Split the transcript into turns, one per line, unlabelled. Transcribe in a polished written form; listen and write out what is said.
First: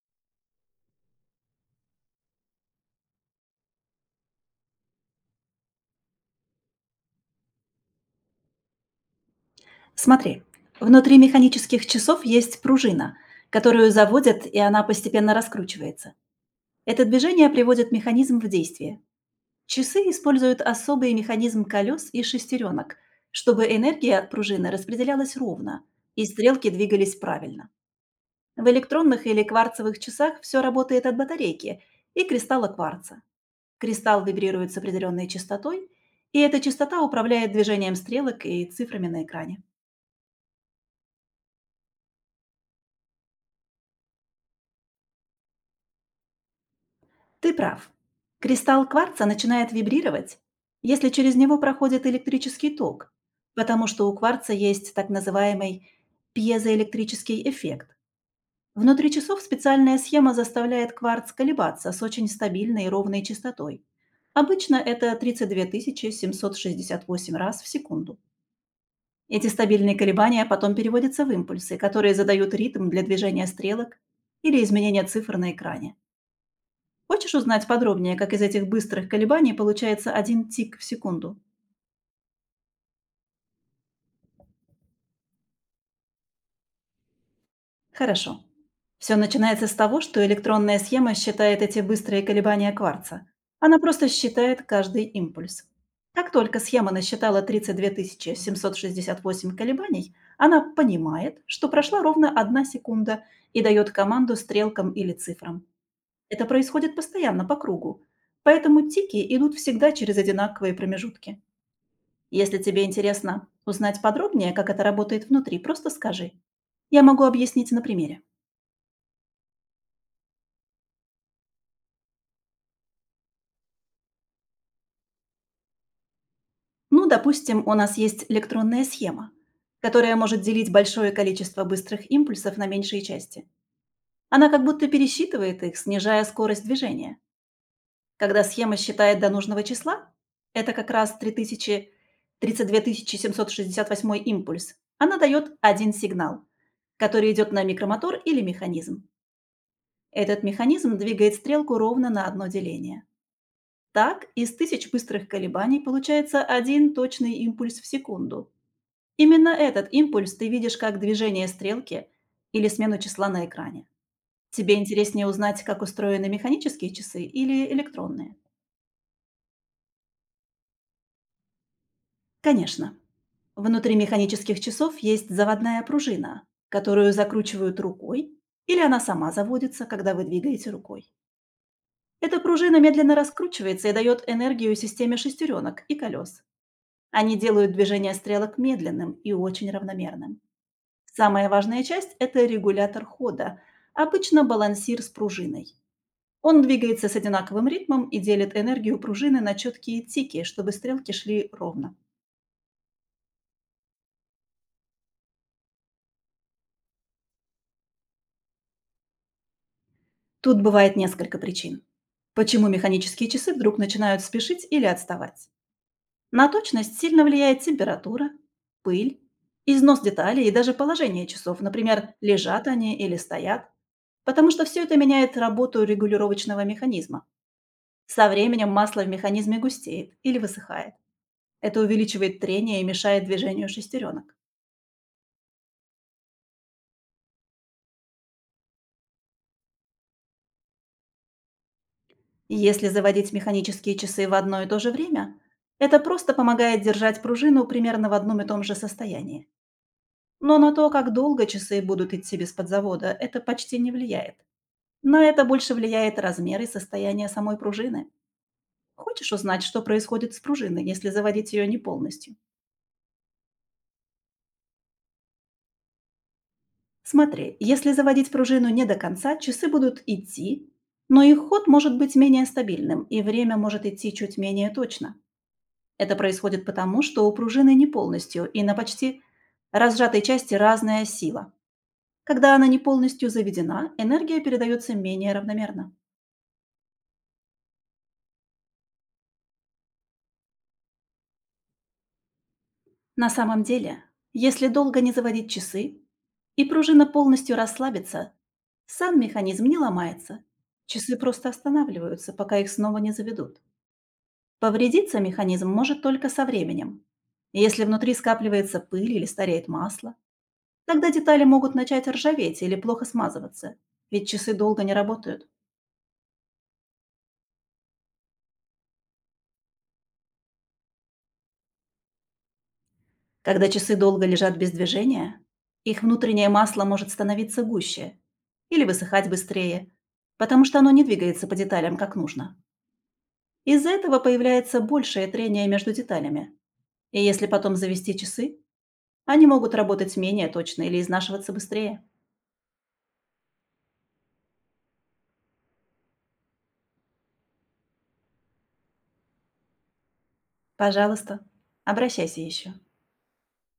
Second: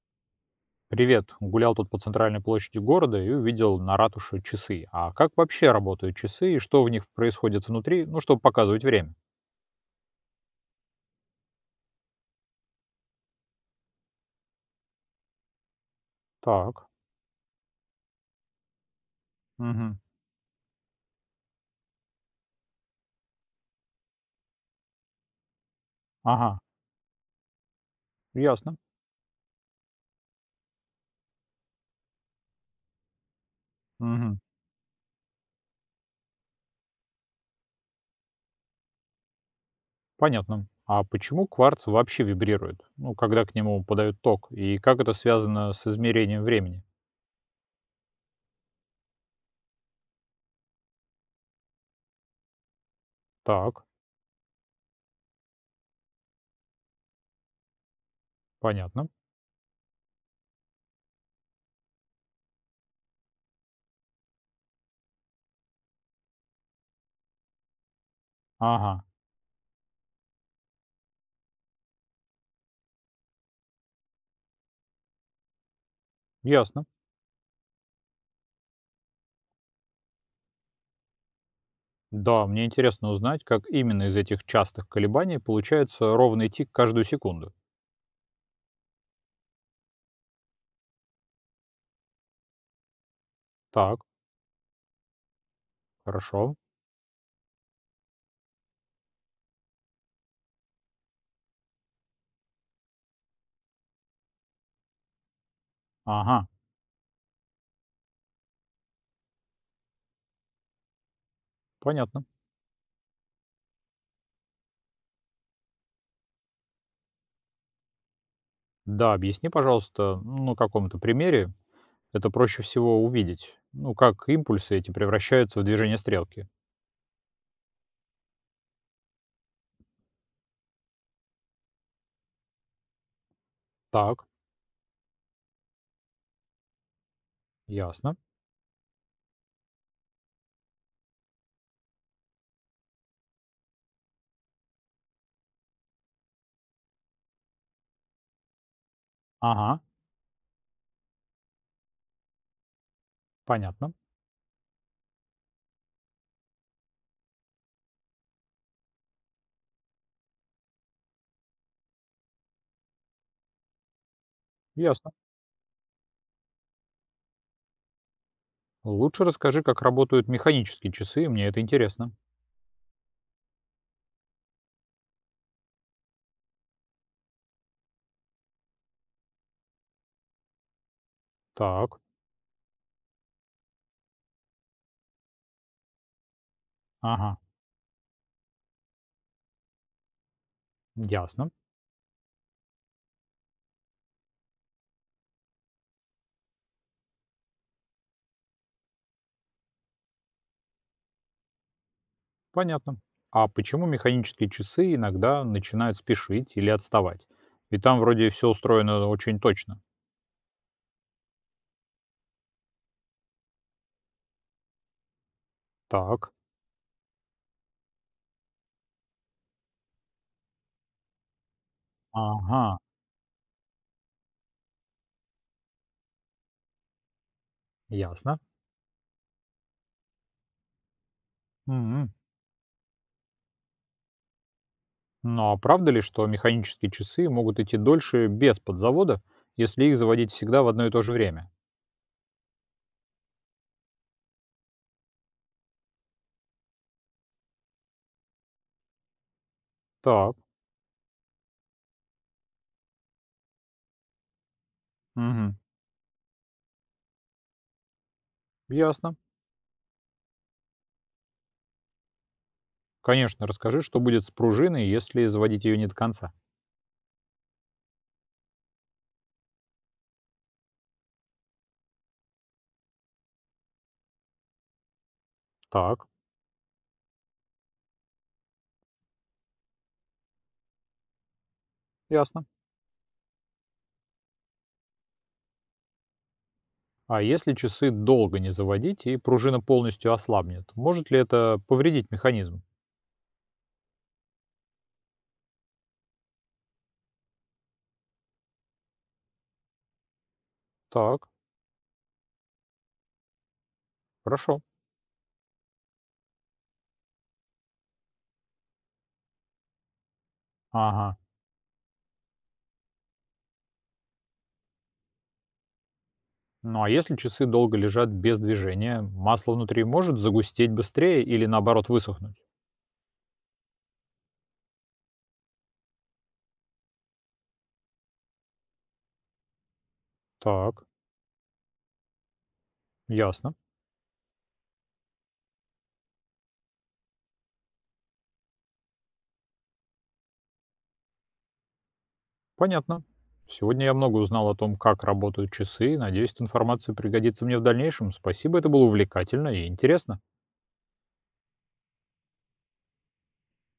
Привет. Гулял тут по центральной площади города и увидел на ратуше часы. А как вообще работают часы и что в них происходит внутри, ну, чтобы показывать время?
Смотри, внутри механических часов есть пружина, которую заводят, и она постепенно раскручивается.
Так.
Это движение приводит механизм в действие.
Мгм.
Часы используют особый механизм колес и шестеренок, чтобы энергия от пружины распределялась ровно, и
Ага.
стрелки двигались правильно. В
Ясно.
электронных или кварцевых часах все работает от батарейки и кристалла кварца. Кристалл
Мгм.
вибрирует с определенной частотой, и эта частота управляет движением стрелок и цифрами на экране.
Понятно. А почему кварц вообще вибрирует? Ну, когда к нему подают ток? И как это связано с измерением времени?
Ты прав. Кристалл кварца начинает вибрировать, если через него проходит электрический ток, потому
Так.
что у кварца есть так называемый пьезоэлектрический эффект.
Понятно.
Внутри часов специальная схема заставляет кварц колебаться с очень стабильной и ровной частотой. Обычно это 32 768 раз в секунду.
Ага.
Эти стабильные колебания потом переводятся в импульсы, которые задают ритм для движения стрелок или изменения цифр на экране.
Ясно.
Хочешь узнать подробнее, как из этих быстрых колебаний получается один тик в секунду?
Да, мне интересно узнать, как именно из этих частых колебаний получается ровный тик каждую секунду.
Хорошо. Все начинается с того, что электронная схема считает эти быстрые колебания кварца. Она
Так.
просто считает каждый импульс. Как
Хорошо.
только схема насчитала 32 768 колебаний, она понимает, что прошла ровно одна секунда и дает команду стрелкам или цифрам. Это
Ага.
происходит постоянно по кругу. Поэтому тики идут всегда через одинаковые промежутки.
Понятно.
Если тебе интересно узнать подробнее, как это работает внутри, просто скажи. Я могу объяснить на примере.
Да, объясни, пожалуйста, ну, на каком-то примере это проще всего увидеть. Ну, как импульсы эти превращаются в движение стрелки.
Ну, Допустим, у нас есть электронная схема, которая может делить большое количество быстрых импульсов на меньшие части.
Так,
Она как будто пересчитывает их, снижая скорость движения.
ясно.
Когда схема считает до нужного числа, это как раз 3000, 32 768 импульс, она дает один сигнал, который идет на микромотор или механизм.
Ага,
Этот механизм двигает стрелку ровно на одно деление.
понятно.
Так, из тысяч быстрых колебаний получается один точный импульс в секунду. Именно этот импульс ты видишь как движение стрелки или смену числа на экране. Тебе
Ясно.
интереснее узнать, как устроены механические часы или электронные?
Лучше расскажи, как работают механические часы, мне это интересно.
Конечно. Внутри механических часов есть заводная пружина, которую закручивают рукой, или она сама заводится, когда вы двигаете рукой.
Так,
Эта пружина медленно раскручивается и дает энергию системе шестеренок и колес. Они
ага,
делают движение стрелок медленным и очень равномерным. Самая
ясно,
важная часть — это регулятор хода, обычно балансир с пружиной. Он двигается с одинаковым ритмом и делит энергию пружины на четкие тики, чтобы стрелки шли ровно.
понятно. А почему механические часы иногда начинают спешить или отставать? И там вроде все устроено очень точно.
Тут бывает несколько причин. Почему механические часы вдруг начинают спешить или отставать?
Так,
На точность сильно влияет температура, пыль, износ деталей и даже положение часов, например,
ага,
лежат они или стоят. Потому что все это меняет работу регулировочного механизма. Со
ясно.
временем масло в механизме густеет или высыхает. Это
Мгм.
увеличивает трение и мешает движению шестеренок.
Но правда ли, что механические часы могут идти дольше без подзавода, если их заводить всегда в одно и то же время?
Если заводить механические часы в одно и то же время, это просто помогает держать пружину примерно в одном и том же состоянии.
Так,
Но на то, как долго часы будут идти без подзавода, это почти не влияет. На это
мгм,
больше влияет размер и состояние самой пружины.
ясно.
Хочешь узнать, что происходит с пружиной, если заводить ее не полностью?
Конечно, расскажи, что будет с пружиной, если заводить ее не до конца.
Смотри, если заводить пружину не до конца, часы будут идти, но их ход может быть менее стабильным, и время может идти чуть менее точно.
Так,
Это происходит потому, что у пружины не полностью и на почти разжатой части разная сила.
ясно.
Когда она не полностью заведена, энергия передается менее равномерно.
А если часы долго не заводить и пружина полностью ослабнет, может ли это повредить механизм?
На самом деле, если долго не заводить часы, и пружина полностью расслабится, сам механизм не ломается. Часы
Так,
просто останавливаются, пока их снова не заведут.
хорошо.
Повредиться механизм может только со временем. Если внутри скапливается пыль или стареет масло, тогда
Ага.
детали могут начать ржаветь или плохо смазываться, ведь часы долго не работают.
Ну а если часы долго лежат без движения, масло внутри может загустеть быстрее или наоборот высохнуть?
Когда часы долго лежат без движения, их внутреннее масло может становиться гуще или высыхать быстрее, потому что
Так,
оно не двигается по деталям как нужно.
ясно.
Из-за этого появляется большее трение между деталями, и если потом завести часы, они могут работать менее точно или изнашиваться быстрее.
Понятно. Сегодня я много узнал о том, как работают часы. Надеюсь, эта информация пригодится мне в дальнейшем. Спасибо, это было увлекательно и интересно.
Пожалуйста, обращайся еще.